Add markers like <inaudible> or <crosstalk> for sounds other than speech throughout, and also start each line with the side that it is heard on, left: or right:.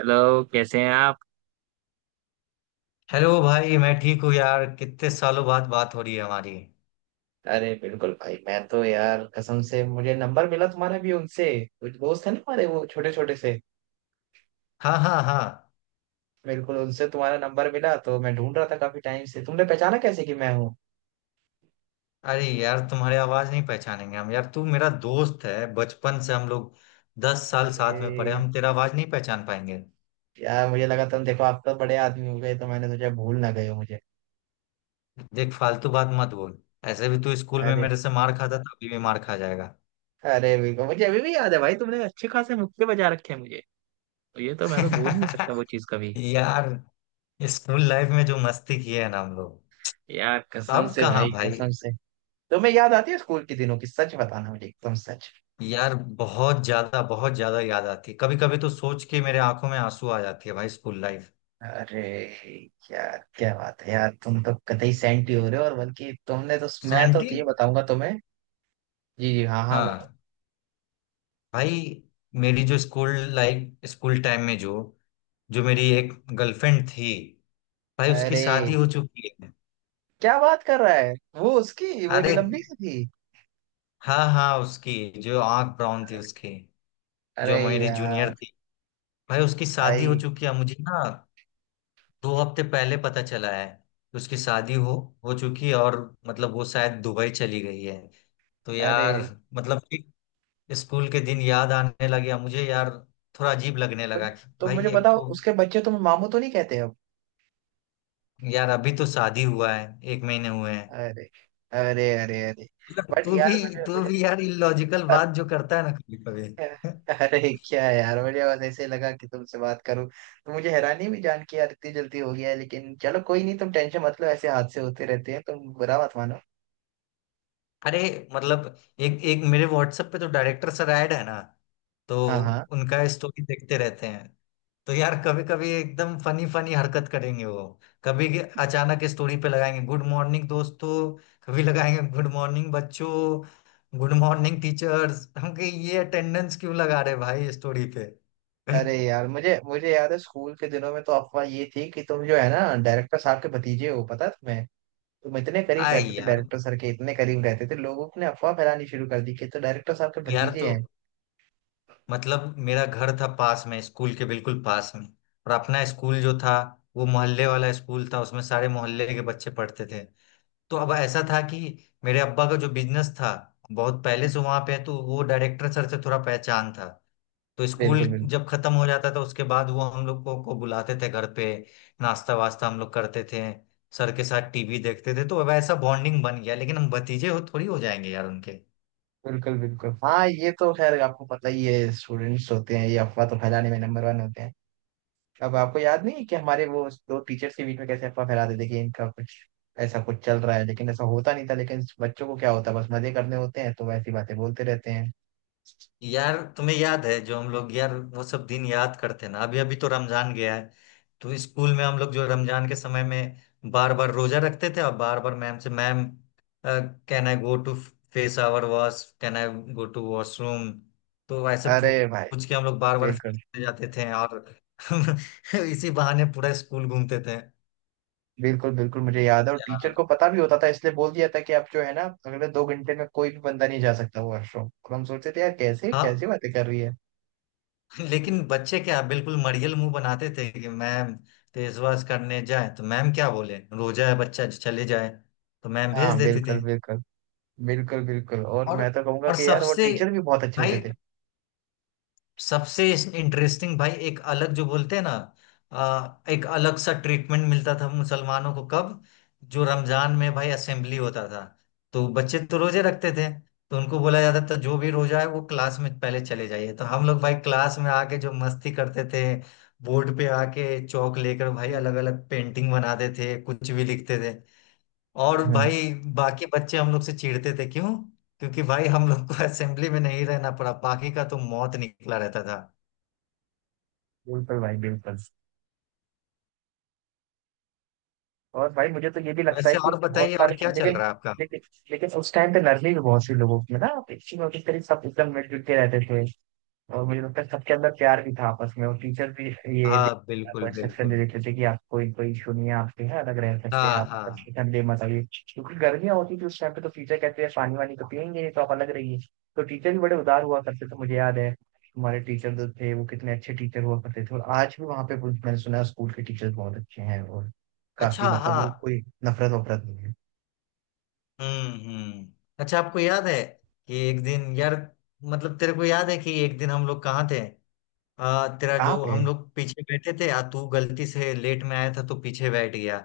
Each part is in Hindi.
right: हेलो, कैसे हैं आप?
left: हेलो भाई मैं ठीक हूँ यार। कितने सालों बाद बात हो रही है हमारी।
right: अरे बिल्कुल भाई, मैं तो यार कसम से, मुझे नंबर मिला तुम्हारा भी उनसे। कुछ दोस्त है ना हमारे, वो छोटे छोटे से।
left: हाँ हाँ हाँ।
right: बिल्कुल, उनसे तुम्हारा नंबर मिला। तो मैं ढूंढ रहा था काफी टाइम से। तुमने पहचाना कैसे कि मैं हूँ?
left: अरे यार तुम्हारी आवाज नहीं पहचानेंगे हम यार। तू मेरा दोस्त है बचपन से, हम लोग 10 साल साथ में पढ़े।
right: अरे
left: हम तेरा आवाज नहीं पहचान पाएंगे।
right: यार, मुझे लगा, तुम देखो, आप तो बड़े आदमी हो गए, तो मैंने सोचा भूल ना गए हो मुझे।
left: देख फालतू बात मत बोल। ऐसे भी तू स्कूल में
right: अरे!
left: मेरे से मार खाता था, अभी भी मार खा जाएगा।
right: अरे बिल्कुल, मुझे अभी भी याद है भाई, तुमने अच्छे खासे मुक्के बजा रखे हैं मुझे। तो ये तो मैं तो भूल नहीं सकता वो
left: <laughs>
right: चीज कभी।
left: यार, स्कूल लाइफ में जो मस्ती की है ना हम लोग।
right: यार कसम
left: अब
right: से
left: कहाँ
right: भाई,
left: भाई।
right: कसम से। तुम्हें याद आती है स्कूल के दिनों की? सच बताना मुझे, एकदम सच।
left: यार बहुत ज्यादा याद आती है। कभी कभी तो सोच के मेरे आंखों में आंसू आ जाती है भाई, स्कूल लाइफ।
right: अरे यार, क्या बात है यार, तुम तो कतई सेंटी हो रहे हो। और बल्कि तुमने तो, मैं तो
left: सैंटी?
right: ये बताऊंगा तुम्हें। जी जी, हाँ हाँ, बोलो।
left: हाँ। भाई मेरी जो स्कूल लाइफ, स्कूल टाइम में जो जो मेरी एक गर्लफ्रेंड थी, भाई उसकी शादी
right: अरे,
left: हो चुकी है।
right: क्या बात कर रहा है? वो उसकी, वो जो
left: अरे
right: लंबी सी थी?
left: हाँ हाँ, उसकी जो आंख ब्राउन थी उसकी,
right: अरे
left: जो मेरी
right: यार!
left: जूनियर थी, भाई उसकी शादी हो
right: भाई।
left: चुकी है। मुझे ना 2 हफ्ते पहले पता चला है कि उसकी शादी हो चुकी है। और मतलब वो शायद दुबई चली गई है। तो
right: अरे,
left: यार, मतलब कि स्कूल के दिन याद आने लगे अब मुझे यार, थोड़ा अजीब लगने लगा
right: मुझे-
left: कि
right: तो मुझे
left: भाई, एक
right: बताओ,
left: तो।
right: उसके बच्चे तुम्हें मामू तो नहीं कहते अब?
left: यार अभी तो शादी हुआ है, एक महीने हुए हैं।
right: अरे, अरे, अरे! अरे,
left: मतलब
right: बट
left: तू भी
right: यार, मुझे
left: तू
right: मुझे
left: भी
right: तो-
left: यार इलॉजिकल बात जो करता है ना कभी कभी। <laughs>
right: अरे, क्या है यार, मुझे बस ऐसे ही लगा कि तुमसे बात करूं। तो मुझे हैरानी भी जान के यार, इतनी जल्दी हो गया है। लेकिन चलो, कोई नहीं, तुम टेंशन मत लो, ऐसे हादसे होते रहते हैं, तुम बुरा मत मानो।
left: अरे मतलब एक एक मेरे व्हाट्सएप पे तो डायरेक्टर सर ऐड है ना, तो
right: हाँ हाँ।
left: उनका स्टोरी देखते रहते हैं। तो यार कभी कभी एकदम फनी फनी हरकत करेंगे वो। कभी के- अचानक स्टोरी पे लगाएंगे गुड मॉर्निंग दोस्तों, कभी लगाएंगे गुड मॉर्निंग बच्चों, गुड मॉर्निंग टीचर्स। हम कहे ये अटेंडेंस क्यों लगा रहे भाई स्टोरी पे।
right: अरे
left: <laughs>
right: यार, मुझे मुझे याद है, स्कूल के दिनों में तो अफवाह ये थी कि तुम जो है ना, डायरेक्टर साहब के भतीजे हो, पता है तुम्हें? तुम इतने करीब
left: आए
right: रहते थे,
left: यार।
right: डायरेक्टर सर के इतने करीब रहते थे, लोगों ने अफवाह फैलानी शुरू कर दी कि तो डायरेक्टर साहब के
left: यार
right: भतीजे
left: तो
right: हैं।
left: मतलब मेरा घर था पास में, स्कूल के बिल्कुल पास में। और अपना स्कूल जो था वो मोहल्ले वाला स्कूल था, उसमें सारे मोहल्ले के बच्चे पढ़ते थे। तो अब ऐसा था कि मेरे अब्बा का जो बिजनेस था बहुत पहले से वहां पे है, तो वो डायरेक्टर सर से थोड़ा पहचान था। तो स्कूल
right: बिल्कुल बिल्कुल,
left: जब खत्म हो जाता था उसके बाद वो हम लोग को बुलाते थे घर पे। नाश्ता वास्ता हम लोग करते थे, सर के साथ टीवी देखते थे। तो अब ऐसा बॉन्डिंग बन गया, लेकिन हम भतीजे हो थोड़ी हो जाएंगे यार उनके।
right: बिल्कुल बिल्कुल। हाँ, ये तो खैर आपको पता ही है, स्टूडेंट्स होते हैं ये, अफवाह तो फैलाने में नंबर वन होते हैं। अब आपको याद नहीं है कि हमारे वो दो टीचर्स के बीच में कैसे अफवाह फैला देते कि इनका कुछ ऐसा कुछ चल रहा है। लेकिन ऐसा होता नहीं था। लेकिन बच्चों को क्या होता है, बस मजे करने होते हैं तो ऐसी बातें बोलते रहते हैं।
left: यार तुम्हें याद है जो हम लोग, यार वो सब दिन याद करते हैं ना। अभी अभी तो रमजान गया है, तो स्कूल में हम लोग जो रमजान के समय में बार बार रोजा रखते थे, और बार बार मैम से, ma'am can I go to face our wash, can I go to washroom. तो ऐसे
right: अरे भाई।
left: पूछ के हम लोग बार बार फेस
right: बिल्कुल।
left: करते जाते थे, और <laughs> इसी बहाने पूरा स्कूल घूमते थे।
right: बिल्कुल बिल्कुल, मुझे याद है। और टीचर
left: यार
right: को पता भी होता था इसलिए बोल दिया था कि आप जो है ना, अगले 2 घंटे में कोई भी बंदा नहीं जा सकता वॉशरूम। और हम सोचते थे यार, कैसे कैसी
left: हाँ।
right: बातें कर रही है।
left: लेकिन बच्चे क्या, बिल्कुल मरियल मुंह बनाते थे कि मैम फेसवॉश करने जाए, तो मैम क्या बोले, रोजा है बच्चा चले जाए। तो मैम भेज
right: हाँ
left: देती
right: बिल्कुल
left: थी।
right: बिल्कुल। बिल्कुल बिल्कुल, और
left: और
right: मैं तो कहूंगा
left: और
right: कि यार वो
left: सबसे,
right: टीचर भी बहुत अच्छे होते
left: भाई
right: थे।
left: सबसे इंटरेस्टिंग भाई, एक अलग जो बोलते हैं ना, एक अलग सा ट्रीटमेंट मिलता था मुसलमानों को। कब? जो रमजान में भाई असेंबली होता था तो बच्चे तो रोजे रखते थे, तो उनको बोला जाता था जो भी रोजा है वो क्लास में पहले चले जाइए। तो हम लोग भाई क्लास में आके जो मस्ती करते थे, बोर्ड पे आके चौक लेकर भाई
right: हम्म,
left: अलग अलग पेंटिंग बनाते थे, कुछ भी लिखते थे। और
right: हम्म, हम्म।
left: भाई बाकी बच्चे हम लोग से चिढ़ते थे। क्यों? क्योंकि भाई हम लोग को <laughs> असेंबली में नहीं रहना पड़ा, बाकी का तो मौत निकला रहता था।
right: बिल्कुल भाई, बिल्कुल। और भाई मुझे तो ये भी लगता है
left: वैसे
right: कि
left: और
right: बहुत
left: बताइए, और
right: सारे
left: क्या चल
right: लेकिन,
left: रहा है आपका।
right: लेकिन लेकिन उस टाइम पे नरमी भी बहुत सी लोगों में ना, अच्छी में उसी तरह सब एकदम मिलजुल के रहते थे। और मुझे लगता है सबके अंदर प्यार भी था आपस में, और टीचर भी। ये दे-
left: हाँ
right: आपको
left: बिल्कुल
right: एक्सेप्शन दे
left: बिल्कुल।
right: देते थे कि आपको कोई कोई इशू नहीं है, आपके यहाँ अलग रह सकते हैं
left: हाँ
right: आप,
left: हाँ।
right: मतलब ठंडे मत आइए। क्योंकि गर्मियाँ होती थी उस टाइम पे, तो टीचर कहते हैं पानी वानी तो पियेंगे नहीं, तो आप अलग रहिए। तो टीचर भी बड़े उदार हुआ करते थे, मुझे याद है। हमारे टीचर जो थे वो कितने अच्छे टीचर हुआ करते थे, और आज भी वहाँ पे मैंने सुना है स्कूल के टीचर बहुत अच्छे हैं। और काफी,
left: अच्छा हाँ।
right: मतलब वो कोई नफरत वफरत नहीं है।
left: हम्म। अच्छा आपको याद है कि एक दिन यार, मतलब तेरे को याद है कि एक दिन हम लोग कहाँ थे? तेरा जो,
right: आप है।
left: हम लोग पीछे बैठे थे, आ तू गलती से लेट में आया था तो पीछे बैठ गया,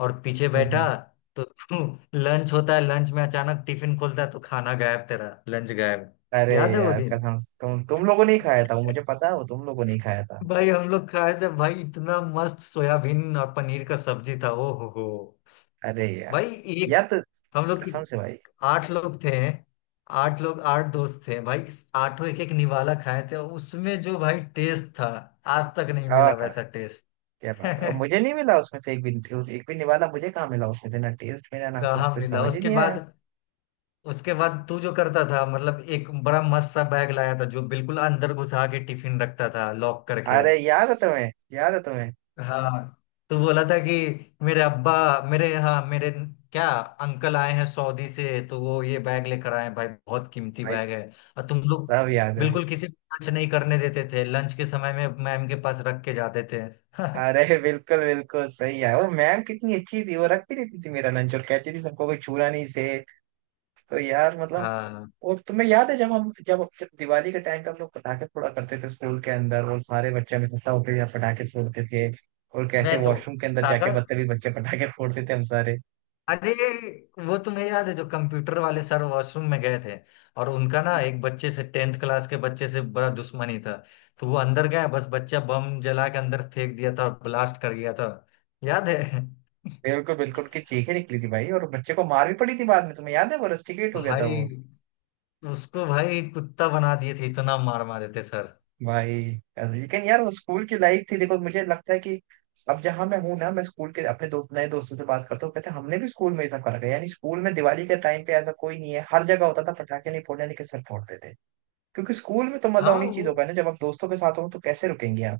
left: और पीछे
right: हम्म,
left: बैठा। तो <laughs> तू लंच होता है, लंच में अचानक टिफिन खोलता है तो खाना गायब, तेरा लंच गायब।
right: अरे
left: याद है वो
right: यार
left: दिन?
right: कसम से, तुम लोगों ने ही खाया था वो, मुझे पता है, वो तुम लोगों ने ही खाया था।
left: भाई हम लोग खाए थे भाई, इतना मस्त सोयाबीन और पनीर का सब्जी था, ओ हो हो।
right: अरे यार!
left: भाई एक,
right: यार, तो
left: हम लोग कि-
right: कसम से भाई।
left: आठ लोग थे। आठ लोग, आठ दोस्त थे भाई, इस आठों एक एक निवाला खाए थे, और उसमें जो भाई टेस्ट था आज तक नहीं
right: हाँ
left: मिला
right: हाँ।
left: वैसा टेस्ट।
right: क्या बात है! और मुझे
left: <laughs>
right: नहीं मिला उसमें से एक भी। एक भी निवाला मुझे कहाँ मिला उसमें से। ना टेस्ट मिला, ना कुछ,
left: कहाँ
right: कुछ
left: मिला
right: समझ ही
left: उसके
right: नहीं
left: बाद।
right: आया।
left: उसके बाद तू जो करता था, मतलब एक बड़ा मस्त सा बैग लाया था जो बिल्कुल अंदर घुसा के टिफिन रखता था लॉक करके।
right: अरे, याद है तुम्हें? याद है तुम्हें?
left: हाँ, तो बोला था कि मेरे अब्बा, मेरे, हाँ मेरे, क्या, अंकल आए हैं सऊदी से, तो वो ये बैग लेकर आए हैं भाई, बहुत कीमती
right: भाई,
left: बैग है। और तुम लोग
right: सब याद है।
left: बिल्कुल किसी को टच नहीं करने देते थे, लंच के समय में मैम के पास रख के जाते थे। <laughs>
right: अरे बिल्कुल बिल्कुल सही है, वो मैम कितनी अच्छी थी, वो रख भी देती थी मेरा लंच, और कहती थी सबको कोई छूना नहीं से। तो यार मतलब।
left: हाँ।
right: और तुम्हें याद है जब जब दिवाली के टाइम पे हम लोग पटाखे फोड़ा करते थे स्कूल के अंदर, और सारे बच्चे हम इकट्ठा होकर यहाँ पटाखे फोड़ते थे। और कैसे
left: मैं तो
right: वॉशरूम के अंदर जाके
left: पटाखा,
right: बदतमीज बच्चे पटाखे फोड़ते थे हम सारे।
left: अरे वो तुम्हें याद है जो कंप्यूटर वाले सर वॉशरूम में गए थे, और उनका ना
right: हम्म।
left: एक बच्चे से, टेंथ क्लास के बच्चे से, बड़ा दुश्मनी था। तो वो अंदर गया बस, बच्चा बम जला के अंदर फेंक दिया था और ब्लास्ट कर गया था। याद है? <laughs>
right: बिल्कुल बिल्कुल, उनकी चीखें निकली थी भाई, और बच्चे को मार भी पड़ी थी बाद में, तुम्हें याद है? वो रस्टिकेट हो गया था वो।
left: भाई उसको भाई कुत्ता बना दिए थे, इतना मार मारे थे सर।
right: भाई। लेकिन यार, वो स्कूल की लाइफ थी, देखो। मुझे लगता है कि अब जहां मैं हूँ ना, मैं स्कूल के अपने दोस्त, नए दोस्तों से बात करता हूँ, कहते हैं हमने भी स्कूल में ये सब करा है। यानी स्कूल में दिवाली के टाइम पे ऐसा कोई नहीं है, हर जगह होता था। पटाखे नहीं फोड़ने के सर फोड़ते थे। क्योंकि स्कूल में तो मजा
left: हाँ
right: उन्हीं
left: वो,
right: चीजों का है ना, जब आप दोस्तों के साथ हो, तो कैसे रुकेंगे आप?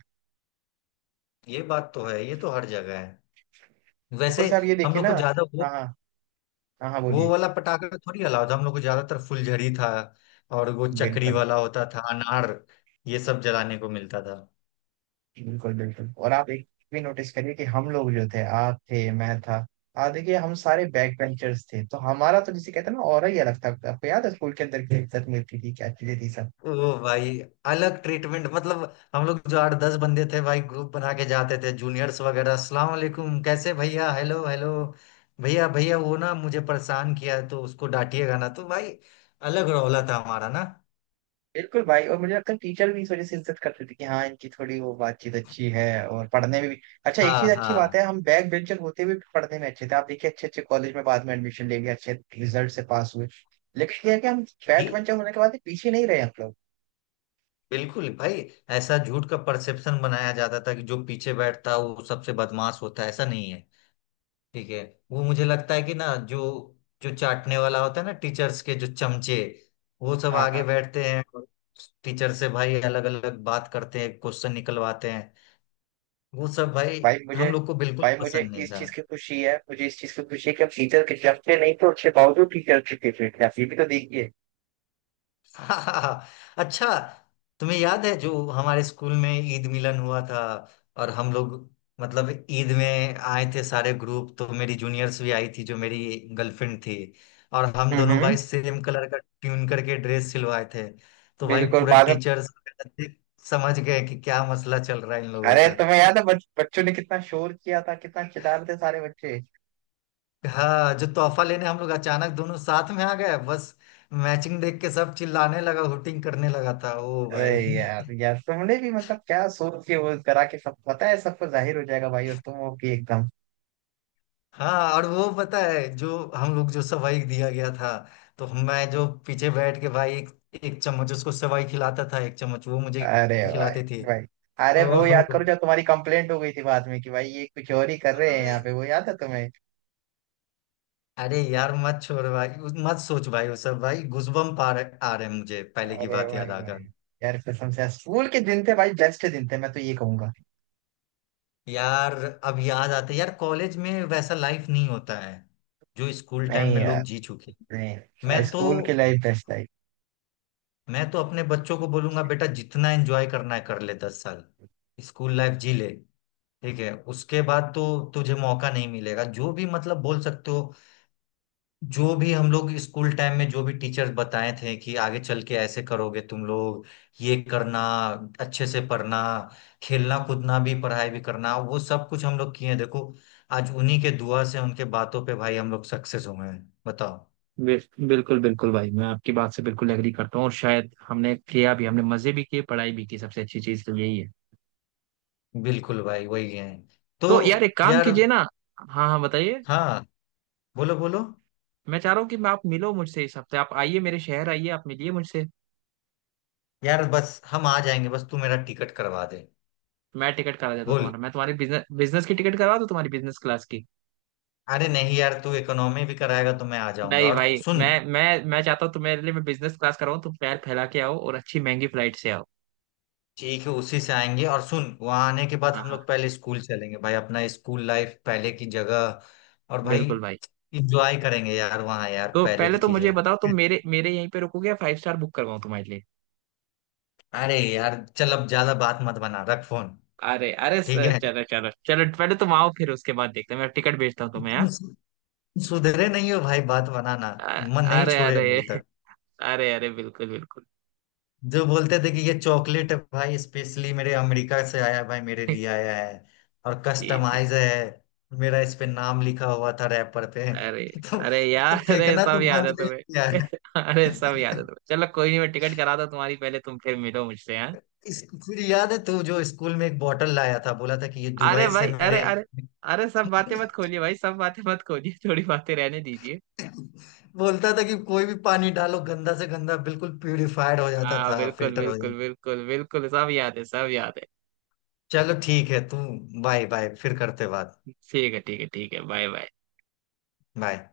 left: ये बात तो है, ये तो हर जगह है।
right: ऊपर
left: वैसे
right: से आप ये
left: हम
right: देखिए
left: लोग
right: ना।
left: को ज्यादा वो
right: हाँ हाँ, हाँ हाँ,
left: वो
right: बोलिए।
left: वाला पटाखा तो थोड़ी अलाउड था, हम लोग को ज्यादातर फुलझड़ी था, और वो चक्री
right: बिल्कुल
left: वाला होता था अनार, ये सब जलाने को मिलता था।
right: बिल्कुल बिल्कुल, और आप एक भी नोटिस करिए कि हम लोग जो थे, आप थे, मैं था। हाँ, देखिए हम सारे बैक बेंचर्स थे, तो हमारा तो जिसे कहते हैं ना, और ही अलग था। आपको याद है स्कूल के अंदर की इज्जत मिलती थी, क्या चीजें थी सब।
left: ओ भाई अलग ट्रीटमेंट मतलब, हम लोग जो आठ दस बंदे थे भाई, ग्रुप बना के जाते थे। जूनियर्स वगैरह, अस्सलाम वालेकुम, कैसे भैया, हेलो हेलो, भैया भैया वो ना मुझे परेशान किया है, तो उसको डांटिएगा ना। तो भाई अलग रौला था हमारा ना।
right: बिल्कुल भाई, और मुझे लगता है टीचर भी इस वजह से इज्जत करते थे कि हाँ, इनकी थोड़ी वो बातचीत अच्छी है, और पढ़ने में भी। अच्छा, एक
left: हाँ
right: चीज अच्छी बात
left: हाँ।
right: है, हम बैक बेंचर होते हुए भी पढ़ने में अच्छे थे। आप देखिए, अच्छे अच्छे कॉलेज में बाद में एडमिशन ले लिया, अच्छे रिजल्ट से पास हुए। लेकिन ये है कि हम
left: ये
right: बैक बेंचर होने के बाद भी पीछे नहीं रहे हम लोग।
left: बिल्कुल भाई, ऐसा झूठ का परसेप्शन बनाया जाता था कि जो पीछे बैठता है वो सबसे बदमाश होता है, ऐसा नहीं है। ठीक है। वो मुझे लगता है कि ना जो जो चाटने वाला होता है ना टीचर्स के, जो चमचे, वो सब
right: हाँ हाँ,
left: आगे बैठते हैं, और टीचर से भाई अलग अलग बात करते हैं, क्वेश्चन निकलवाते हैं। वो सब भाई
right: भाई
left: हम
right: मुझे
left: लोग को बिल्कुल
right: भाई मुझे
left: पसंद नहीं
right: इस
left: था।
right: चीज की खुशी है, मुझे इस चीज की खुशी है कि हम टीचर के डरते नहीं, तो अच्छे बावजूद टीचर के फेवरेट थे, आप ये भी तो देखिए।
left: <laughs> हाँ, हाँ, हाँ। अच्छा तुम्हें याद है जो हमारे स्कूल में ईद मिलन हुआ था, और हम लोग मतलब ईद में आए थे सारे ग्रुप, तो मेरी जूनियर्स भी आई थी, जो मेरी गर्लफ्रेंड थी, और हम
right: हम्म,
left: दोनों भाई सेम कलर का ट्यून करके ड्रेस सिलवाए थे। तो भाई
right: बिल्कुल
left: पूरा
right: बाद में।
left: टीचर्स समझ गए कि क्या मसला चल रहा है इन लोगों
right: अरे,
left: का।
right: तुम्हें याद है बच्चों ने कितना शोर किया था, कितना चिल्ला रहे थे सारे बच्चे।
left: हाँ, जो तोहफा लेने हम लोग अचानक दोनों साथ में आ गए बस, मैचिंग देख के सब चिल्लाने लगा, हुटिंग करने लगा था, ओ
right: अरे
left: भाई। <laughs>
right: यार यार, तुमने भी मतलब क्या सोच के वो करा, के सब पता है, सबको जाहिर हो जाएगा भाई, और तुम हो कि एकदम।
left: हाँ, और वो पता है जो हम लोग, जो सवाई दिया गया था, तो मैं जो पीछे बैठ के भाई एक, एक चम्मच उसको सवाई खिलाता था, एक चम्मच वो मुझे
right: अरे भाई
left: खिलाते थे।
right: भाई, अरे वो
left: ओहो,
right: याद करो जब तुम्हारी कंप्लेंट हो गई थी बाद में कि भाई ये कुछ और ही कर रहे हैं
left: अरे,
right: यहाँ पे, वो याद है तुम्हें?
left: अरे यार मत छोड़ भाई, मत सोच भाई, वो सब, भाई गूजबम्प आ रहे हैं मुझे पहले की
right: अरे
left: बात याद
right: भाई भाई!
left: आकर।
right: यार कसम से यार, स्कूल के दिन थे भाई, बेस्ट दिन थे, मैं तो ये कहूंगा।
left: यार अब याद आता है यार, कॉलेज में वैसा लाइफ नहीं होता है जो स्कूल टाइम
right: नहीं
left: में
right: यार,
left: लोग जी चुके हैं।
right: नहीं, भाई
left: मैं तो
right: स्कूल की लाइफ बेस्ट लाइफ।
left: मैं तो अपने बच्चों को बोलूंगा बेटा जितना एंजॉय करना है कर ले, 10 साल स्कूल लाइफ जी ले। ठीक है, उसके बाद तो तुझे मौका नहीं मिलेगा। जो भी मतलब बोल सकते हो, जो भी, हम लोग स्कूल टाइम में जो भी टीचर्स बताए थे कि आगे चल के ऐसे करोगे तुम लोग, ये करना, अच्छे से पढ़ना, खेलना कूदना भी, पढ़ाई भी करना, वो सब कुछ हम लोग किए हैं। देखो आज उन्हीं के दुआ से उनके बातों पे भाई हम लोग सक्सेस हुए हैं, बताओ।
right: बिल्कुल बिल्कुल भाई, मैं आपकी बात से बिल्कुल एग्री करता हूँ, और शायद हमने किया भी, हमने मजे भी किए, पढ़ाई भी की, सबसे अच्छी चीज़ तो यही है।
left: बिल्कुल भाई वही है। तो
right: तो यार एक काम
left: यार।
right: कीजिए ना। हाँ हाँ, बताइए।
left: हाँ, बोलो बोलो।
right: मैं चाह रहा हूँ कि मैं, आप मिलो मुझसे इस हफ्ते, आप आइए मेरे शहर, आइए आप मिलिए मुझसे।
left: यार बस हम आ जाएंगे, बस तू मेरा टिकट करवा दे।
right: मैं टिकट करा देता हूँ
left: बोल।
right: तुम्हारा, मैं तुम्हारी बिजनेस बिजनेस की टिकट करवा दूँ, तुम्हारी बिजनेस क्लास की।
left: अरे नहीं यार, तू इकोनॉमी भी कराएगा तो मैं आ जाऊंगा,
right: नहीं
left: और
right: भाई,
left: सुन।
right: मैं चाहता हूँ तुम्हारे लिए मैं बिजनेस क्लास कराऊँ, तुम पैर फैला के आओ और अच्छी महंगी फ्लाइट से आओ।
left: ठीक है, उसी से आएंगे। और सुन, वहां आने के बाद
right: हाँ
left: हम
right: हाँ,
left: लोग पहले स्कूल चलेंगे भाई, अपना स्कूल लाइफ पहले की जगह, और भाई
right: बिल्कुल भाई।
left: इंजॉय करेंगे यार वहां यार,
right: तो
left: पहले
right: पहले
left: की
right: तो
left: चीजें।
right: मुझे बताओ, तुम मेरे मेरे यहीं पे रुकोगे या फाइव स्टार बुक करवाऊँ तुम्हारे लिए?
left: अरे यार चल, अब ज्यादा बात मत बना, रख फोन।
right: अरे अरे,
left: ठीक
right: सर,
left: है।
right: चलो
left: <laughs>
right: चलो चलो, पहले तुम आओ, फिर उसके बाद देखते हैं, मैं टिकट भेजता हूँ तुम्हें यहाँ।
left: तुम सु- सुधरे नहीं हो भाई, बात बनाना
right: अ-
left: मन नहीं
right: अरे
left: छोड़े
right: अरे
left: अभी तक।
right: <laughs> अरे अरे, बिल्कुल बिल्कुल।
left: जो बोलते थे कि ये चॉकलेट है भाई, स्पेशली मेरे अमेरिका से आया है भाई, मेरे लिए आया है, और
right: जी जी।
left: कस्टमाइज है, मेरा इस पे नाम लिखा हुआ था रैपर पे।
right: अरे,
left: <laughs> तो
right: अरे
left: ये
right: यार,
left: तो
right: अरे
left: फेंकना तो
right: सब याद
left: बंद
right: है
left: नहीं
right: तुम्हें
left: किया है।
right: <laughs> अरे सब याद है तुम्हें,
left: <laughs>
right: चलो कोई नहीं, मैं टिकट कराता हूँ तुम्हारी पहले, तुम फिर मिलो मुझसे, हाँ।
left: इस फिर याद है, तू जो स्कूल में एक बॉटल लाया था, बोला था कि ये
right: अरे
left: दुबई से
right: भाई, अरे
left: मेरे।
right: अरे। अरे सब बातें मत खोलिए भाई, सब बातें मत खोलिए, थोड़ी बातें रहने दीजिए।
left: <laughs> बोलता था कि कोई भी पानी डालो गंदा से गंदा, बिल्कुल प्यूरिफाइड हो जाता
right: हाँ
left: था,
right: बिल्कुल
left: फिल्टर हो
right: बिल्कुल,
left: जाता।
right: बिल्कुल बिल्कुल, सब याद है, सब याद है।
left: चलो ठीक है तू, बाय बाय, फिर करते बात।
right: ठीक है ठीक है ठीक है, बाय बाय।
left: बाय।